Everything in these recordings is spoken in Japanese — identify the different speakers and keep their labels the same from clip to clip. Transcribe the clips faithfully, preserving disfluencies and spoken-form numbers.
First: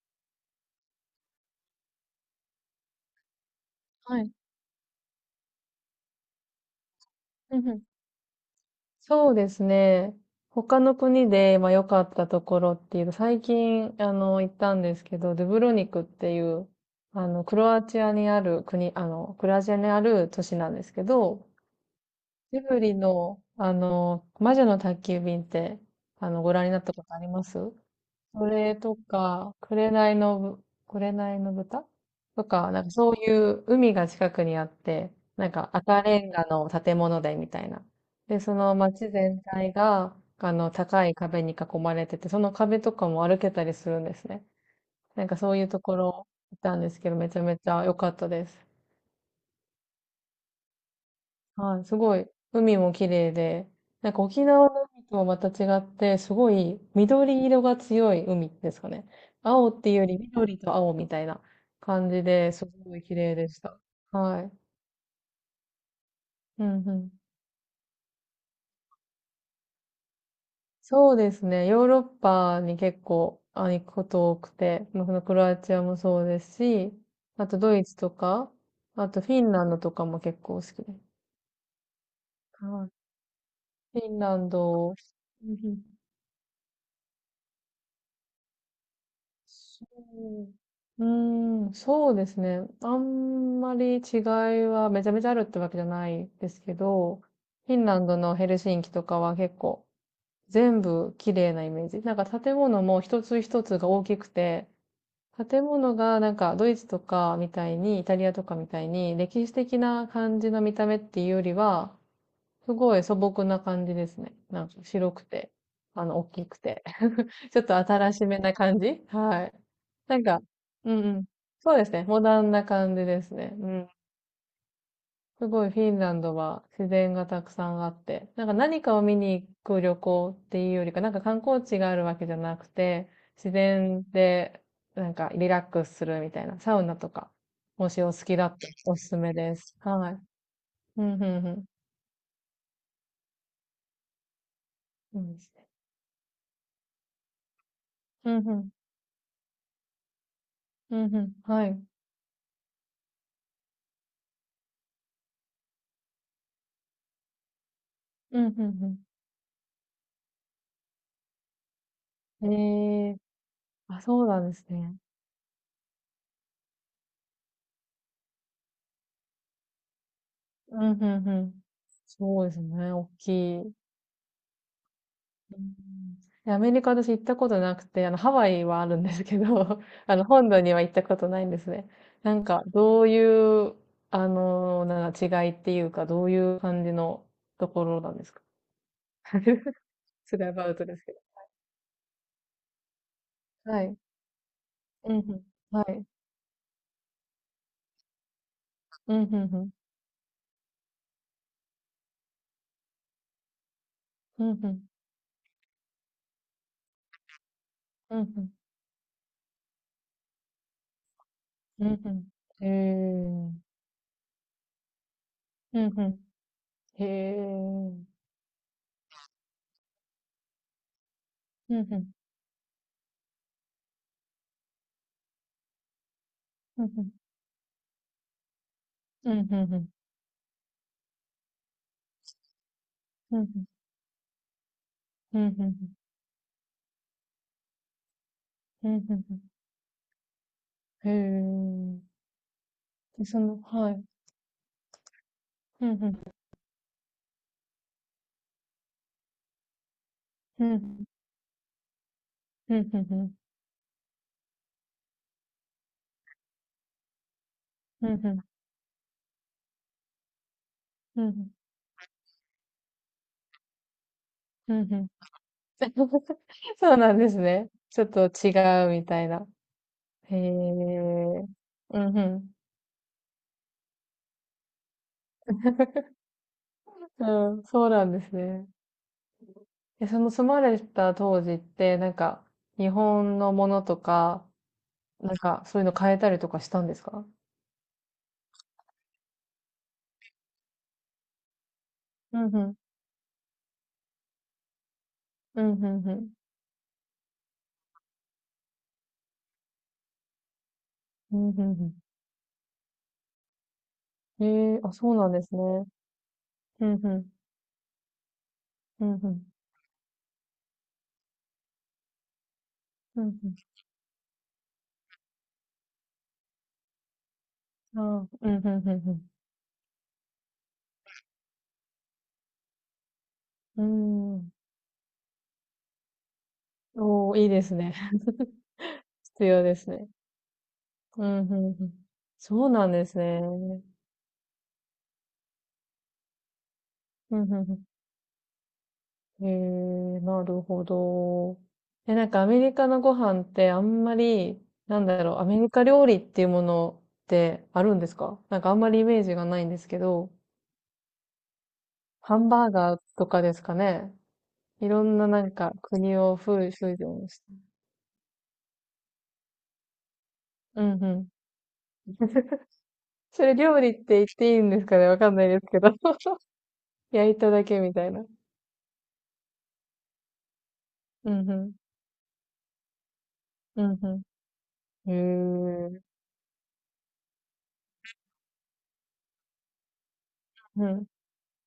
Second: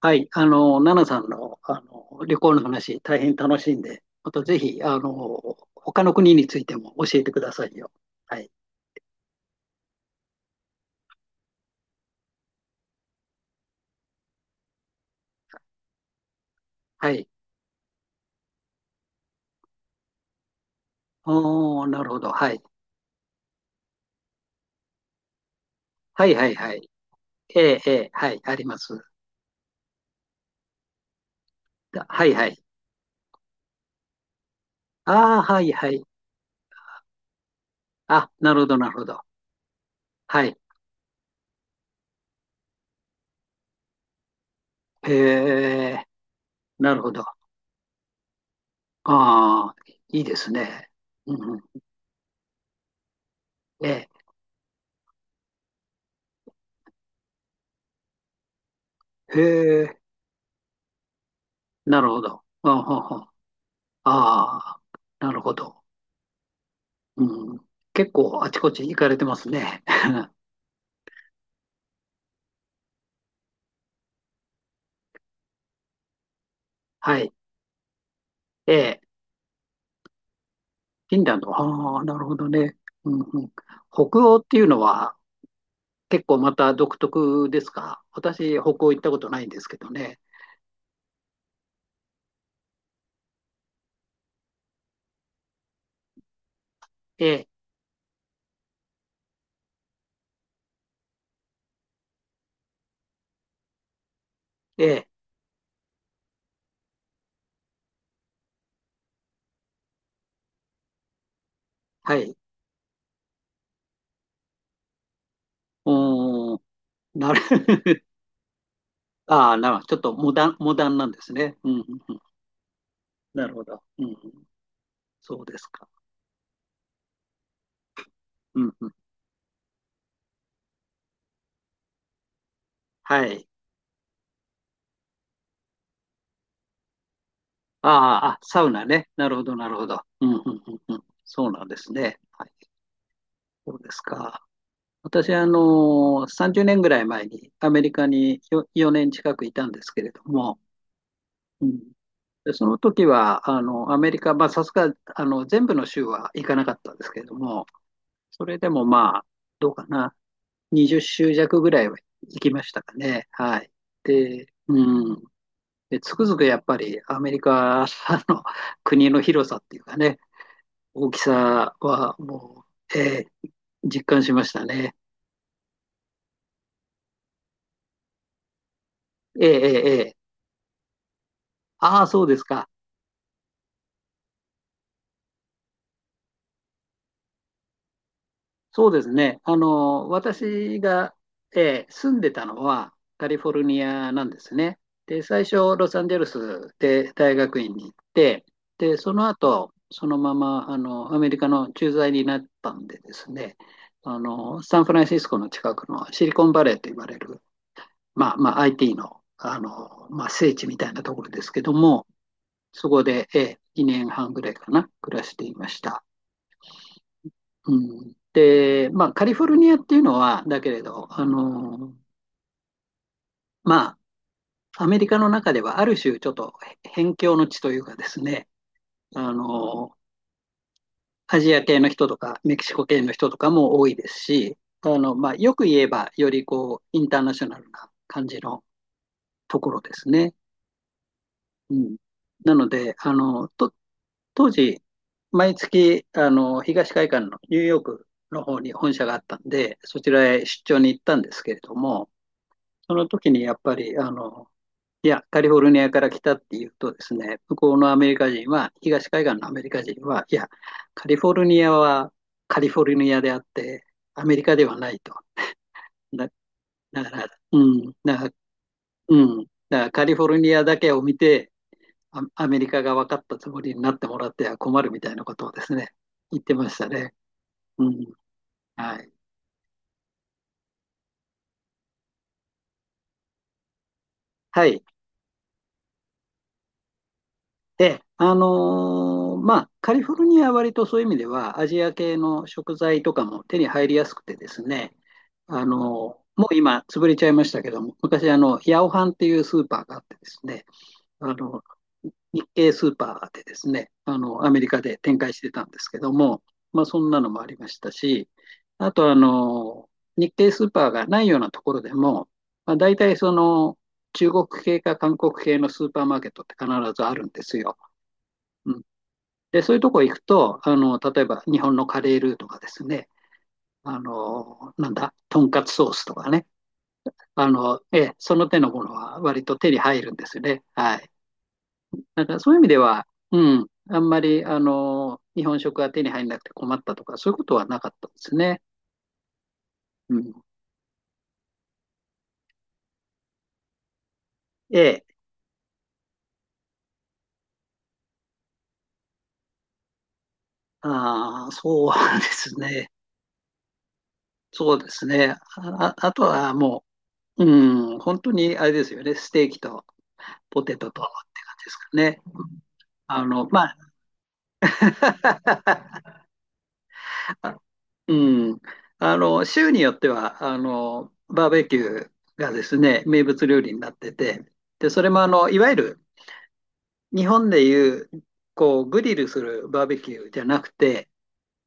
Speaker 1: はい、あの、奈々さんの、あの旅行の話、大変楽しいんで、
Speaker 2: は
Speaker 1: ま
Speaker 2: い。
Speaker 1: たぜひ、あの、他の国についても教えてくだ
Speaker 2: う
Speaker 1: さ
Speaker 2: んう
Speaker 1: い
Speaker 2: ん。
Speaker 1: よ。はい、
Speaker 2: そうですね。他の国で、まあ、良かったところっていうと、最近、あの、行ったんですけど、ドゥブロニクっていう、
Speaker 1: は
Speaker 2: あ
Speaker 1: い。
Speaker 2: の、クロアチアにある国、あの、クロアチアにある都市なんですけど、
Speaker 1: おー、なるほど。はい。
Speaker 2: ジブリの、あの、魔女の宅急便って、
Speaker 1: は
Speaker 2: あ
Speaker 1: い、
Speaker 2: の、
Speaker 1: は
Speaker 2: ご
Speaker 1: い、
Speaker 2: 覧に
Speaker 1: は
Speaker 2: なっ
Speaker 1: い。
Speaker 2: たことあります？
Speaker 1: ええ、ええ、はい、
Speaker 2: そ
Speaker 1: あり
Speaker 2: れ
Speaker 1: ま
Speaker 2: と
Speaker 1: す。
Speaker 2: か、紅のぶ、紅の豚
Speaker 1: だはい、
Speaker 2: と
Speaker 1: はい。
Speaker 2: か、なんかそういう海が近くにあって、
Speaker 1: ああ、
Speaker 2: なん
Speaker 1: は
Speaker 2: か
Speaker 1: い、は
Speaker 2: 赤
Speaker 1: い。
Speaker 2: レンガの建物でみたいな。
Speaker 1: あ、
Speaker 2: で、
Speaker 1: な
Speaker 2: そ
Speaker 1: るほ
Speaker 2: の
Speaker 1: ど、なるほ
Speaker 2: 街
Speaker 1: ど。
Speaker 2: 全体が、
Speaker 1: は
Speaker 2: あ
Speaker 1: い。
Speaker 2: の、高い壁に囲まれてて、その壁とかも歩けたりするんですね。
Speaker 1: へ
Speaker 2: なんかそういうとこ
Speaker 1: え、
Speaker 2: ろ行ったんで
Speaker 1: な
Speaker 2: す
Speaker 1: るほ
Speaker 2: けど、
Speaker 1: ど。
Speaker 2: め
Speaker 1: あ
Speaker 2: ちゃめちゃ良かったです。
Speaker 1: あ、いいですね。うんう
Speaker 2: は
Speaker 1: ん、
Speaker 2: い、すごい、海も綺麗で、
Speaker 1: ええ、
Speaker 2: なんか沖縄の海とはまた違って、すごい緑色が強い海ですかね。
Speaker 1: へ
Speaker 2: 青っていう
Speaker 1: え、
Speaker 2: より緑と青みたいな
Speaker 1: なる
Speaker 2: 感
Speaker 1: ほ
Speaker 2: じ
Speaker 1: ど。
Speaker 2: で、すごい綺
Speaker 1: あ
Speaker 2: 麗でした。
Speaker 1: あ、
Speaker 2: はい。
Speaker 1: ああ、なるほど。
Speaker 2: うんうん。
Speaker 1: うん、結構あちこち行かれてますね。
Speaker 2: そうですね。ヨーロッパに結構あ行くこと多くて、まあそのクロアチアもそうですし、
Speaker 1: はい。
Speaker 2: あとドイツとか、
Speaker 1: ええ、
Speaker 2: あとフィンランドとかも結構好きです。
Speaker 1: フィンランド。ああ、なるほどね。
Speaker 2: はい。
Speaker 1: うんうん、
Speaker 2: フィン
Speaker 1: 北欧
Speaker 2: ラ
Speaker 1: っ
Speaker 2: ン
Speaker 1: ていうの
Speaker 2: ド、う
Speaker 1: は
Speaker 2: んうん
Speaker 1: 結構また独特ですか？私、北欧行ったことないんですけどね。
Speaker 2: そう。うーん、そうですね。あんまり違いはめちゃめちゃあるってわけじゃないですけど、
Speaker 1: ええ、
Speaker 2: フィンランドのヘルシンキとかは結構全部綺麗なイメージ。なんか建物も一つ一つが大きくて、
Speaker 1: ええ、
Speaker 2: 建物がなんかドイツとかみたいに、イタリアとかみたいに歴史的な感じの見た目っていうよりは、
Speaker 1: はい。
Speaker 2: すごい素朴な感じですね。なんか白くて、
Speaker 1: う
Speaker 2: あの、大き
Speaker 1: ー
Speaker 2: く
Speaker 1: ん、
Speaker 2: て。
Speaker 1: なる
Speaker 2: ちょっと新し めな感じ。は
Speaker 1: あ
Speaker 2: い。
Speaker 1: あ、なるちょっと
Speaker 2: なん
Speaker 1: モ
Speaker 2: か、
Speaker 1: ダン、モダ
Speaker 2: う
Speaker 1: ン
Speaker 2: ん
Speaker 1: なん
Speaker 2: う
Speaker 1: で
Speaker 2: ん。
Speaker 1: すね。う
Speaker 2: そ
Speaker 1: ん
Speaker 2: う
Speaker 1: うん
Speaker 2: ですね。
Speaker 1: うん、
Speaker 2: モダンな感じです
Speaker 1: な
Speaker 2: ね。
Speaker 1: るほ
Speaker 2: う
Speaker 1: ど、
Speaker 2: ん。
Speaker 1: うんうん。そう
Speaker 2: す
Speaker 1: です
Speaker 2: ごいフ
Speaker 1: か。
Speaker 2: ィンランドは自然がたくさんあって、なんか
Speaker 1: うん
Speaker 2: 何
Speaker 1: うん、
Speaker 2: かを見に行く旅行っていうよりか、なんか観光地があるわけじゃなくて、
Speaker 1: はい。
Speaker 2: 自然でなんかリラックスするみたいな、サウナとか、
Speaker 1: あ
Speaker 2: もしお好
Speaker 1: あ、
Speaker 2: き
Speaker 1: あ
Speaker 2: だっ
Speaker 1: サ
Speaker 2: た
Speaker 1: ウ
Speaker 2: ら
Speaker 1: ナ
Speaker 2: お
Speaker 1: ね。
Speaker 2: すす
Speaker 1: な
Speaker 2: め
Speaker 1: るほ
Speaker 2: で
Speaker 1: ど、な
Speaker 2: す。
Speaker 1: るほど。
Speaker 2: はい。
Speaker 1: うんうんうんう
Speaker 2: う
Speaker 1: ん、
Speaker 2: ん、うん、
Speaker 1: そうな
Speaker 2: う
Speaker 1: んですね。はい、そうですか。
Speaker 2: ん。
Speaker 1: 私
Speaker 2: いいで
Speaker 1: はあ
Speaker 2: すね。
Speaker 1: の、さんじゅうねんぐらい前にアメリカ
Speaker 2: うん、
Speaker 1: に
Speaker 2: う
Speaker 1: よ
Speaker 2: ん、
Speaker 1: よねん近くいたんですけれども、
Speaker 2: うん、うん。は
Speaker 1: うん、
Speaker 2: い。
Speaker 1: でその時は、あの、アメリカ、まあ、さすが、あの、全部の州は行かなかったんですけれども、
Speaker 2: う
Speaker 1: そ
Speaker 2: ん、う
Speaker 1: れでも
Speaker 2: ん、
Speaker 1: まあ、どうかな、にじゅっしゅう州弱ぐらいは行
Speaker 2: う
Speaker 1: き
Speaker 2: ん。
Speaker 1: ましたか
Speaker 2: ええー、
Speaker 1: ね。はい。
Speaker 2: あ、そうな
Speaker 1: で、
Speaker 2: んですね。
Speaker 1: うん。で、つくづくやっぱりアメリカの国の広さっていうかね、
Speaker 2: うん、うん
Speaker 1: 大き
Speaker 2: うん。
Speaker 1: さは
Speaker 2: そうです
Speaker 1: も
Speaker 2: ね、
Speaker 1: う、
Speaker 2: おっ
Speaker 1: え
Speaker 2: き
Speaker 1: ー
Speaker 2: い。う
Speaker 1: 実感しましたね。
Speaker 2: ん。で、アメリカ私行ったことなくて、あの、ハワイはあるんですけ
Speaker 1: ええ
Speaker 2: ど、
Speaker 1: え ええ
Speaker 2: あ
Speaker 1: え
Speaker 2: の、本土には行ったことないんですね。
Speaker 1: ああ、そう
Speaker 2: な
Speaker 1: で
Speaker 2: ん
Speaker 1: す
Speaker 2: か、
Speaker 1: か。
Speaker 2: どういう、あの、なんか違いっていうか、どういう感じのところなんですか？
Speaker 1: そうですね。あ の、
Speaker 2: スライブアウ
Speaker 1: 私
Speaker 2: トです
Speaker 1: が、
Speaker 2: け
Speaker 1: えー住んでたのはカリフォル
Speaker 2: ど。
Speaker 1: ニ
Speaker 2: はい。
Speaker 1: アなんですね。
Speaker 2: うん
Speaker 1: で、
Speaker 2: うん。
Speaker 1: 最初、
Speaker 2: は
Speaker 1: ロサ
Speaker 2: い。
Speaker 1: ンゼルスで大学院に行って、で、そ
Speaker 2: うんう
Speaker 1: の
Speaker 2: んうん。
Speaker 1: 後、そのまま、あの、アメリカの駐在になったんでですね、あ
Speaker 2: うん
Speaker 1: の、
Speaker 2: う
Speaker 1: サ
Speaker 2: ん。
Speaker 1: ンフランシスコの近くのシリコンバレーと言われる、
Speaker 2: うんう
Speaker 1: まあ、
Speaker 2: ん。
Speaker 1: まあ、アイティー の、あの、まあ、聖地みたいなところですけど
Speaker 2: うん
Speaker 1: も、
Speaker 2: ふん。へ
Speaker 1: そこ
Speaker 2: え。
Speaker 1: で、え
Speaker 2: う
Speaker 1: ー
Speaker 2: ん
Speaker 1: にねんはんぐらいかな、暮らしていま
Speaker 2: う
Speaker 1: した。
Speaker 2: ん。へえ。
Speaker 1: う
Speaker 2: うん
Speaker 1: ん、で、まあ、カリフォルニアっていうのは、だけれど、あ
Speaker 2: う
Speaker 1: の、
Speaker 2: ん。
Speaker 1: まあ、アメリカの中ではある種、ちょっと
Speaker 2: うんうん。
Speaker 1: 辺境の地というかですね、
Speaker 2: う
Speaker 1: あ
Speaker 2: んうんうん。
Speaker 1: の、アジア系の人とか、メキシコ系の人
Speaker 2: う
Speaker 1: と
Speaker 2: んう
Speaker 1: か
Speaker 2: ん。
Speaker 1: も多いですし、あの、まあ、
Speaker 2: う
Speaker 1: よく言え
Speaker 2: ん。
Speaker 1: ば、よりこう、インターナショナルな感じの
Speaker 2: うん、うん
Speaker 1: ところですね。
Speaker 2: う
Speaker 1: う
Speaker 2: ん。
Speaker 1: ん。
Speaker 2: へえ。
Speaker 1: なので、あ
Speaker 2: で、そ
Speaker 1: の、
Speaker 2: の、
Speaker 1: と、
Speaker 2: はい。
Speaker 1: 当時、毎
Speaker 2: ふんふ
Speaker 1: 月、
Speaker 2: ん。
Speaker 1: あの、東海岸のニューヨークの方に本社があったんで、そちらへ出
Speaker 2: ふ
Speaker 1: 張
Speaker 2: んふ
Speaker 1: に行っ
Speaker 2: ん。
Speaker 1: たんですけれども、
Speaker 2: うん
Speaker 1: そ
Speaker 2: う
Speaker 1: の
Speaker 2: んう
Speaker 1: 時
Speaker 2: ん。
Speaker 1: にやっぱり、あの、いや、カリフォルニアから来たっていうとですね、向こうのアメ
Speaker 2: うん
Speaker 1: リカ
Speaker 2: うん。
Speaker 1: 人は、東海岸のアメリカ人は、いや、カリ
Speaker 2: うん
Speaker 1: フ
Speaker 2: う
Speaker 1: ォル
Speaker 2: ん。
Speaker 1: ニアはカリフォルニアであって、アメリカで
Speaker 2: う
Speaker 1: は
Speaker 2: ん
Speaker 1: な
Speaker 2: んん
Speaker 1: い
Speaker 2: ん
Speaker 1: と。だ、
Speaker 2: そう
Speaker 1: だか
Speaker 2: なん
Speaker 1: ら、
Speaker 2: ですね。
Speaker 1: うん、
Speaker 2: ちょっ
Speaker 1: だか
Speaker 2: と
Speaker 1: ら、
Speaker 2: 違うみた
Speaker 1: う
Speaker 2: い
Speaker 1: ん、
Speaker 2: な。
Speaker 1: だからカリフォ
Speaker 2: へ
Speaker 1: ル
Speaker 2: え。
Speaker 1: ニアだけを見て、
Speaker 2: うん
Speaker 1: ア、
Speaker 2: う
Speaker 1: ア
Speaker 2: ん。
Speaker 1: メリカが分かったつもりになってもらっては困るみたいなことをですね、言ってましたね。
Speaker 2: うん、
Speaker 1: う
Speaker 2: そうなん
Speaker 1: ん、
Speaker 2: ですね。
Speaker 1: はい。
Speaker 2: え、その住まれた当時って、なんか、日本のものとか、
Speaker 1: はい。
Speaker 2: なんか、そういうの変えたりとかしたんですか？
Speaker 1: で、あのーまあ、カリフォルニアは割とそういう意味では、アジア系
Speaker 2: う
Speaker 1: の
Speaker 2: んうん。
Speaker 1: 食材とかも手に入りやすくてですね、
Speaker 2: う
Speaker 1: あ
Speaker 2: んう
Speaker 1: の
Speaker 2: んう
Speaker 1: ー
Speaker 2: ん。
Speaker 1: もう今、潰れちゃいましたけども、昔、あの、ヤオハンっていうスーパーがあってですね、あ
Speaker 2: うんへん
Speaker 1: の、
Speaker 2: うん。
Speaker 1: 日系スーパーでですね、あの、
Speaker 2: え
Speaker 1: アメリ
Speaker 2: え
Speaker 1: カ
Speaker 2: あ、
Speaker 1: で
Speaker 2: そう
Speaker 1: 展
Speaker 2: なん
Speaker 1: 開し
Speaker 2: で
Speaker 1: て
Speaker 2: す
Speaker 1: たんで
Speaker 2: ね。
Speaker 1: すけども、ま
Speaker 2: う
Speaker 1: あ、
Speaker 2: ん
Speaker 1: そ
Speaker 2: う
Speaker 1: んなの
Speaker 2: ん。
Speaker 1: もありましたし、あ
Speaker 2: う
Speaker 1: と、
Speaker 2: ん
Speaker 1: あ
Speaker 2: うん。
Speaker 1: の、日系スーパーがないようなところでも、まあ、大体
Speaker 2: うん
Speaker 1: そ
Speaker 2: うん。
Speaker 1: の、中国系か韓国系のスーパーマーケットって必ずあるんですよ。
Speaker 2: あうん、うんう
Speaker 1: うん、
Speaker 2: んうん。
Speaker 1: で、そういうとこ行くと、あの、例えば日本のカレールーとかですね、
Speaker 2: うー
Speaker 1: あ
Speaker 2: ん。
Speaker 1: の、なんだ、とんかつソースとかね、
Speaker 2: おー、い
Speaker 1: あ
Speaker 2: いです
Speaker 1: の、
Speaker 2: ね。
Speaker 1: ええ、その 手のものは割
Speaker 2: 必
Speaker 1: と
Speaker 2: 要
Speaker 1: 手
Speaker 2: で
Speaker 1: に
Speaker 2: す
Speaker 1: 入
Speaker 2: ね。
Speaker 1: るんですよね。はい。
Speaker 2: うん、うんうん。
Speaker 1: だからそういう意
Speaker 2: そ
Speaker 1: 味
Speaker 2: う
Speaker 1: で
Speaker 2: なんで
Speaker 1: は、
Speaker 2: すね。
Speaker 1: うん、
Speaker 2: うん、
Speaker 1: あんまり、あの、日本食が手に入らなくて困ったとか、そういう
Speaker 2: う
Speaker 1: ことはな
Speaker 2: ん
Speaker 1: かったですね。
Speaker 2: うん。へ
Speaker 1: う
Speaker 2: え、
Speaker 1: ん。
Speaker 2: なるほど。え、なんかアメリカのご飯ってあんまり、
Speaker 1: え
Speaker 2: なん
Speaker 1: え、
Speaker 2: だろう、アメリカ料理っていうものってあるんですか？なんかあんまりイメージがないんですけど、
Speaker 1: ああ、そうで
Speaker 2: ハン
Speaker 1: す
Speaker 2: バー
Speaker 1: ね。
Speaker 2: ガーとかですかね。
Speaker 1: そう
Speaker 2: い
Speaker 1: で
Speaker 2: ろ
Speaker 1: す
Speaker 2: んな
Speaker 1: ね。
Speaker 2: なんか
Speaker 1: あ、ああ
Speaker 2: 国
Speaker 1: と
Speaker 2: を
Speaker 1: は
Speaker 2: フー
Speaker 1: も
Speaker 2: フージョンして。
Speaker 1: う、うん、本当にあれですよね、ステーキとポテ
Speaker 2: う
Speaker 1: トと
Speaker 2: ん、
Speaker 1: っ
Speaker 2: うん。
Speaker 1: て感じですかね。あ
Speaker 2: そ
Speaker 1: の、
Speaker 2: れ
Speaker 1: まあ、
Speaker 2: 料理って言っていいんですかね、わかんないですけど。焼いただけみたいな。
Speaker 1: うん。あの、州によっては、あの、
Speaker 2: う
Speaker 1: バ
Speaker 2: ん
Speaker 1: ー
Speaker 2: う
Speaker 1: ベ
Speaker 2: ん。
Speaker 1: キューがですね、名物料理に
Speaker 2: う
Speaker 1: なっ
Speaker 2: ん
Speaker 1: て
Speaker 2: う
Speaker 1: て、で、それ
Speaker 2: ん。
Speaker 1: もあの、いわゆ
Speaker 2: へえ。
Speaker 1: る日本でいう、こう、グリルするバーベキューじゃなく
Speaker 2: うん。
Speaker 1: て、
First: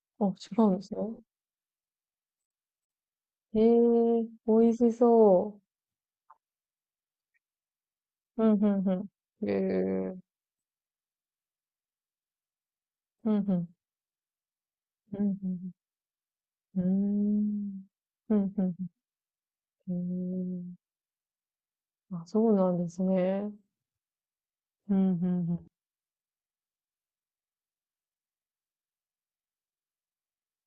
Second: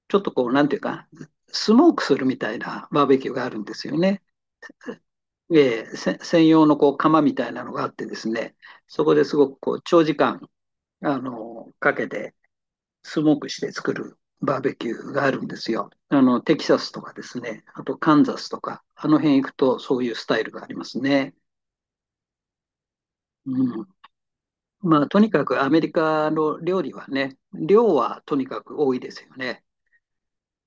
Speaker 1: ちょっ
Speaker 2: あ、違
Speaker 1: とこう、なん
Speaker 2: う
Speaker 1: て
Speaker 2: ん
Speaker 1: いう
Speaker 2: ですね。
Speaker 1: か、スモークするみたいなバーベキューがある
Speaker 2: へ
Speaker 1: んですよね。
Speaker 2: え、美味しそ
Speaker 1: えーせ専用のこう、窯みたいなのがあってです
Speaker 2: う。う
Speaker 1: ね、
Speaker 2: んうん
Speaker 1: そ
Speaker 2: う
Speaker 1: こです
Speaker 2: ん。
Speaker 1: ごくこう、長
Speaker 2: へ
Speaker 1: 時
Speaker 2: え。
Speaker 1: 間、あの、かけて、ス
Speaker 2: う
Speaker 1: モ
Speaker 2: ん
Speaker 1: ー
Speaker 2: う
Speaker 1: クし
Speaker 2: ん。
Speaker 1: て作るバーベキュー
Speaker 2: う
Speaker 1: があ
Speaker 2: ん
Speaker 1: るん
Speaker 2: う
Speaker 1: です
Speaker 2: ん
Speaker 1: よ。あの、テキサ
Speaker 2: う
Speaker 1: スとかですね、あ
Speaker 2: ん。
Speaker 1: とカン
Speaker 2: うーん。う
Speaker 1: ザス
Speaker 2: ん
Speaker 1: と
Speaker 2: う
Speaker 1: か、
Speaker 2: ん
Speaker 1: あの辺行くと
Speaker 2: うん。
Speaker 1: そういうスタイルがあ
Speaker 2: へ
Speaker 1: りま
Speaker 2: え。
Speaker 1: すね。
Speaker 2: あ、そうなんですね。
Speaker 1: うん。
Speaker 2: う
Speaker 1: まあ、
Speaker 2: んうん
Speaker 1: とにか
Speaker 2: う
Speaker 1: く
Speaker 2: ん。
Speaker 1: アメリカの料理はね、量はとにかく多いですよね。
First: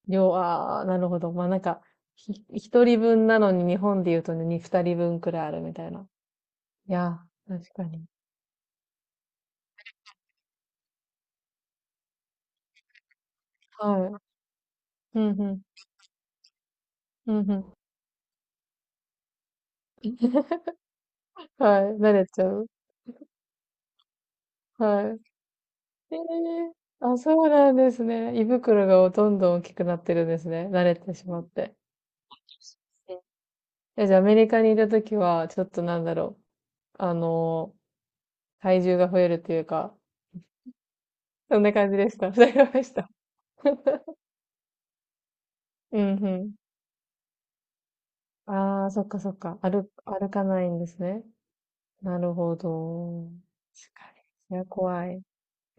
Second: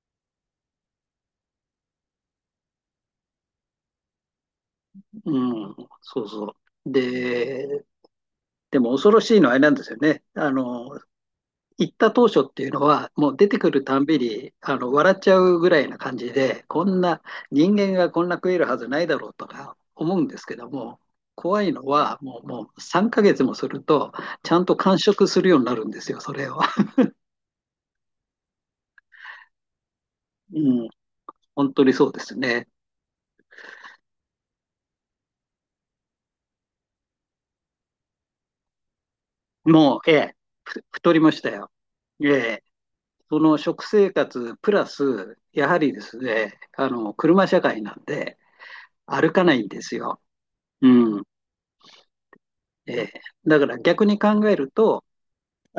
Speaker 2: 量、ああ、なるほど。まあなんか、ひ、ひとりぶんなのに日本で言うとね、にふたりぶんく
Speaker 1: う
Speaker 2: らいあるみ
Speaker 1: ん、
Speaker 2: たいな。
Speaker 1: そうそう。
Speaker 2: いやー、確か
Speaker 1: で、
Speaker 2: に。
Speaker 1: でも恐ろしいのはあれなんですよね。あの、行った当初っていうのは、もう出てくるたんび
Speaker 2: はい。
Speaker 1: にあの笑っ
Speaker 2: う
Speaker 1: ちゃ
Speaker 2: んう
Speaker 1: う
Speaker 2: ん。
Speaker 1: ぐらいな感じで、こんな
Speaker 2: うんうん。
Speaker 1: 人間がこんな食えるはずないだろうとか思うんですけども、怖い
Speaker 2: は
Speaker 1: の
Speaker 2: い。慣
Speaker 1: は
Speaker 2: れ
Speaker 1: も
Speaker 2: ちゃ
Speaker 1: う、も
Speaker 2: う。
Speaker 1: うさんかげつもすると、ちゃんと完
Speaker 2: はい。
Speaker 1: 食するようになるんです
Speaker 2: ええ
Speaker 1: よ、それを。
Speaker 2: あ、そうなんですね。胃袋がどんどん大きくなってるんですね。慣
Speaker 1: うん、
Speaker 2: れてしまっ
Speaker 1: 本
Speaker 2: て。
Speaker 1: 当にそうですね。
Speaker 2: え、じゃあアメリカにいたときは、ちょっとなんだろう。あのー体重が増えるというか、
Speaker 1: もう、ええ、ふ太りました
Speaker 2: そん
Speaker 1: よ。
Speaker 2: な感じでし
Speaker 1: え
Speaker 2: た。そう
Speaker 1: え、
Speaker 2: ました。
Speaker 1: その食生活プラス、やはり
Speaker 2: う
Speaker 1: です
Speaker 2: んうん。
Speaker 1: ね、あの車社会なんで、
Speaker 2: ああ、そっかそ
Speaker 1: 歩
Speaker 2: っ
Speaker 1: かな
Speaker 2: か。
Speaker 1: いんで
Speaker 2: 歩、
Speaker 1: すよ。
Speaker 2: 歩かないんです
Speaker 1: うん
Speaker 2: ね。なるほ
Speaker 1: ええ
Speaker 2: ど。
Speaker 1: だから
Speaker 2: 確
Speaker 1: 逆
Speaker 2: か
Speaker 1: に考え
Speaker 2: に。いや、
Speaker 1: ると、
Speaker 2: 怖い。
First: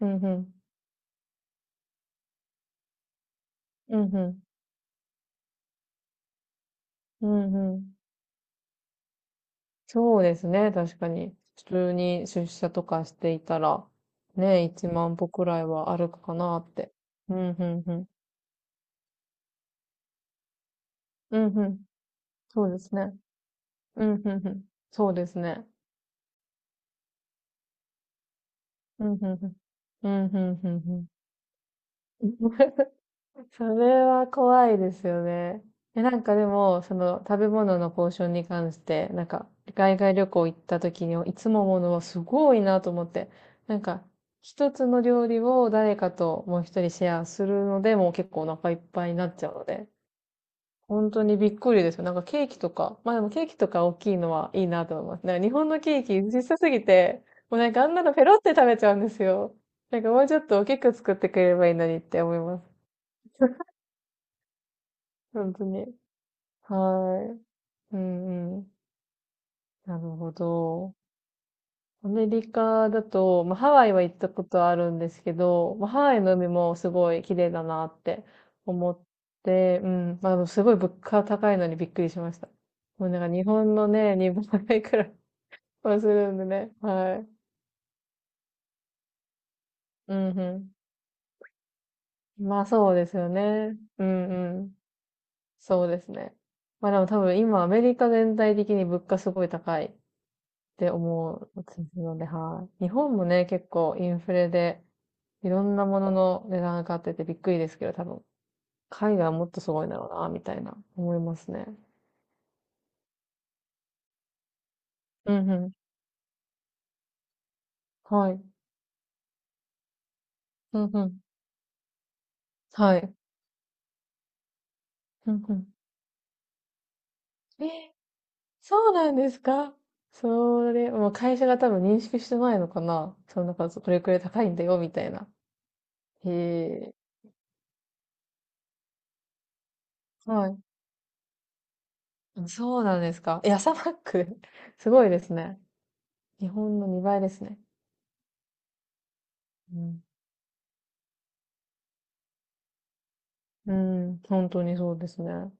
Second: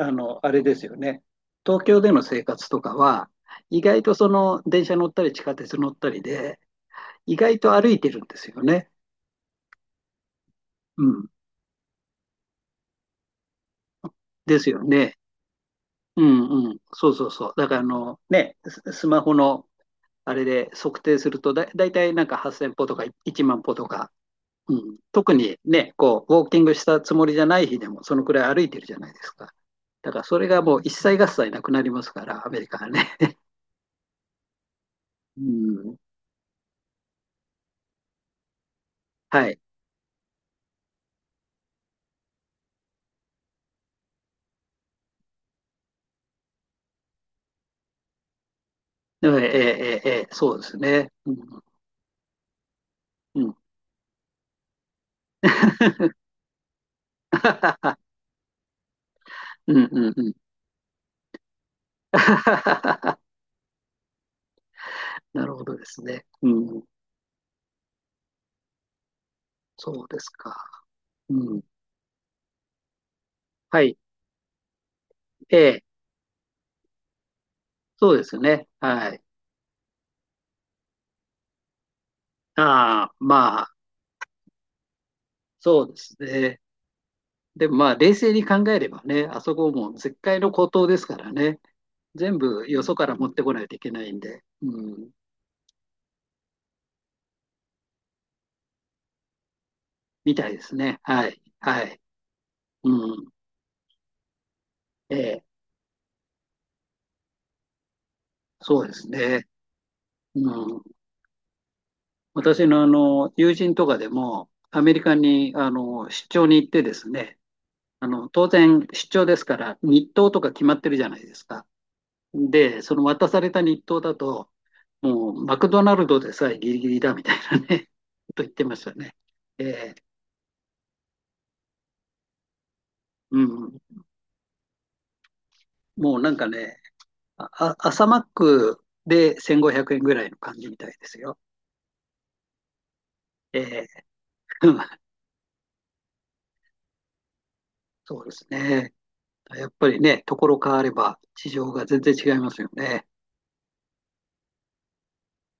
Speaker 2: うんう
Speaker 1: の、あ
Speaker 2: ん。
Speaker 1: れですよね。東京での生活とかは、意
Speaker 2: うん
Speaker 1: 外と
Speaker 2: う
Speaker 1: そ
Speaker 2: ん。
Speaker 1: の電車乗ったり地下鉄乗ったりで、
Speaker 2: う
Speaker 1: 意
Speaker 2: ん
Speaker 1: 外と
Speaker 2: う
Speaker 1: 歩
Speaker 2: ん。
Speaker 1: いてるんですよね。
Speaker 2: そうですね、確
Speaker 1: う
Speaker 2: か
Speaker 1: ん。
Speaker 2: に。普通に出社とかしていたら、
Speaker 1: で
Speaker 2: ね、
Speaker 1: すよ
Speaker 2: いちまん
Speaker 1: ね。
Speaker 2: 歩くらいは歩
Speaker 1: う
Speaker 2: くかな
Speaker 1: んう
Speaker 2: っ
Speaker 1: ん。
Speaker 2: て。
Speaker 1: そうそう
Speaker 2: う
Speaker 1: そう。
Speaker 2: ん、う
Speaker 1: だからあ
Speaker 2: ん、うん。
Speaker 1: の、ね、ススマホのあれで測定す
Speaker 2: う
Speaker 1: る
Speaker 2: ん、
Speaker 1: と
Speaker 2: う
Speaker 1: だ、だ
Speaker 2: ん。
Speaker 1: いたいなんか
Speaker 2: そう
Speaker 1: はっせん
Speaker 2: で
Speaker 1: 歩と
Speaker 2: す
Speaker 1: か
Speaker 2: ね。
Speaker 1: いちまん歩と
Speaker 2: う
Speaker 1: か、
Speaker 2: ん、うん、うん。
Speaker 1: うん。
Speaker 2: そうで
Speaker 1: 特
Speaker 2: す
Speaker 1: に
Speaker 2: ね。
Speaker 1: ね、こう、ウォーキングしたつもりじゃない日でも、そのくらい歩いてるじゃ
Speaker 2: う
Speaker 1: ない
Speaker 2: ん、う
Speaker 1: で
Speaker 2: ん、
Speaker 1: す
Speaker 2: う
Speaker 1: か。
Speaker 2: ん。う
Speaker 1: だから
Speaker 2: ん、
Speaker 1: そ
Speaker 2: う
Speaker 1: れ
Speaker 2: ん、
Speaker 1: がもう一
Speaker 2: うん、
Speaker 1: 切合切なくなりますから、
Speaker 2: う
Speaker 1: アメリカ
Speaker 2: ん。
Speaker 1: はね。
Speaker 2: それは怖いですよ
Speaker 1: う
Speaker 2: ね。
Speaker 1: ん。
Speaker 2: え、なんかでも、その食べ物のポーションに関して、なん
Speaker 1: は
Speaker 2: か
Speaker 1: い。
Speaker 2: 海外旅行行った時にいつもものはすごいなと思って、なんか一つの料理を誰かともうひとりシェアするので、もう結構お腹いっぱいにな
Speaker 1: ええ、
Speaker 2: っちゃうので、
Speaker 1: ええ、ええ、そうです
Speaker 2: 本
Speaker 1: ね。
Speaker 2: 当
Speaker 1: うん、
Speaker 2: にびっくりですよ。なんかケーキとか、まあでも
Speaker 1: う
Speaker 2: ケー
Speaker 1: ん。
Speaker 2: キとか大きいのはいいなと思います。なんか日本のケーキ小さすぎて、もうなんかあん なのペロって食べちゃうんですよ。
Speaker 1: うん、
Speaker 2: な
Speaker 1: う
Speaker 2: んか
Speaker 1: ん、
Speaker 2: も
Speaker 1: う
Speaker 2: う
Speaker 1: ん。
Speaker 2: ちょっと大きく作ってくれればいいのにって思います。
Speaker 1: な
Speaker 2: 本
Speaker 1: る
Speaker 2: 当
Speaker 1: ほどで
Speaker 2: に。
Speaker 1: すね。うん。
Speaker 2: はい。うんうん。な
Speaker 1: そう
Speaker 2: る
Speaker 1: です
Speaker 2: ほ
Speaker 1: か。
Speaker 2: ど。
Speaker 1: うん。
Speaker 2: アメリカだと、まあ、ハ
Speaker 1: は
Speaker 2: ワイ
Speaker 1: い。
Speaker 2: は行ったことあるんですけ
Speaker 1: え
Speaker 2: ど、
Speaker 1: え、
Speaker 2: まあ、ハワイの海もすごい綺麗だなっ
Speaker 1: そう
Speaker 2: て
Speaker 1: ですね。
Speaker 2: 思っ
Speaker 1: はい。
Speaker 2: て、うん。まあ、でもすごい物価高いのにびっくりしました。もう
Speaker 1: ああ、
Speaker 2: なんか日
Speaker 1: まあ、
Speaker 2: 本のね、にばいくらい
Speaker 1: そうで
Speaker 2: はす
Speaker 1: す
Speaker 2: るんで
Speaker 1: ね。
Speaker 2: ね。はい。
Speaker 1: でもまあ、冷静に考えればね、あそこも
Speaker 2: う
Speaker 1: 絶
Speaker 2: ん
Speaker 1: 海の
Speaker 2: う
Speaker 1: 孤島ですからね。全
Speaker 2: ん。まあ
Speaker 1: 部よ
Speaker 2: そ
Speaker 1: そ
Speaker 2: うで
Speaker 1: から
Speaker 2: す
Speaker 1: 持
Speaker 2: よ
Speaker 1: ってこないと
Speaker 2: ね。
Speaker 1: いけな
Speaker 2: う
Speaker 1: いん
Speaker 2: ん
Speaker 1: で、
Speaker 2: うん。
Speaker 1: うん。
Speaker 2: そうですね。まあでも多分今アメリカ全体的に物価すごい高いっ
Speaker 1: みたいです
Speaker 2: て
Speaker 1: ね。はい。
Speaker 2: 思
Speaker 1: は
Speaker 2: う
Speaker 1: い。
Speaker 2: ので、はい。日
Speaker 1: う
Speaker 2: 本も
Speaker 1: ん。
Speaker 2: ね、結構インフレで、
Speaker 1: ええ、
Speaker 2: いろんなものの値段上がっててびっくりですけど、多分、
Speaker 1: そうです
Speaker 2: 海外はも
Speaker 1: ね。
Speaker 2: っとすごいんだろうな、みたい
Speaker 1: う
Speaker 2: な、
Speaker 1: ん。
Speaker 2: 思いますね。
Speaker 1: 私のあの、友人とかでも、アメリカ
Speaker 2: うん
Speaker 1: に
Speaker 2: う
Speaker 1: あ
Speaker 2: ん。
Speaker 1: の、出張に行ってですね、あの、
Speaker 2: はい。
Speaker 1: 当然出張ですから、日当とか決ま
Speaker 2: う
Speaker 1: っ
Speaker 2: ん
Speaker 1: てるじ
Speaker 2: う
Speaker 1: ゃな
Speaker 2: ん。
Speaker 1: いですか。で、そ
Speaker 2: は
Speaker 1: の
Speaker 2: い。
Speaker 1: 渡された日当だと、も
Speaker 2: うん
Speaker 1: う
Speaker 2: う
Speaker 1: マ
Speaker 2: ん。
Speaker 1: クドナルドでさえギリギリだみたいな
Speaker 2: え、
Speaker 1: ね、と言ってまし
Speaker 2: そ
Speaker 1: た
Speaker 2: うな
Speaker 1: ね。
Speaker 2: んですか？
Speaker 1: えー
Speaker 2: それ、もう会社が多分認識してないのかな、
Speaker 1: う
Speaker 2: その中、
Speaker 1: ん、
Speaker 2: これくらい高いんだよ、みたいな。
Speaker 1: もう
Speaker 2: へ
Speaker 1: なんかね、
Speaker 2: え。
Speaker 1: あ、朝マックでせんごひゃくえんぐらいの
Speaker 2: は
Speaker 1: 感
Speaker 2: い。
Speaker 1: じみたいですよ。
Speaker 2: あ、そうなんですか？え、
Speaker 1: え
Speaker 2: 朝マ
Speaker 1: ー
Speaker 2: ック、す ごいですね。日本のにばいですね。
Speaker 1: そうですね。やっ
Speaker 2: う
Speaker 1: ぱり
Speaker 2: ん
Speaker 1: ね、ところ変われば事情が全然違いますよね。
Speaker 2: うん、本当にそうですね。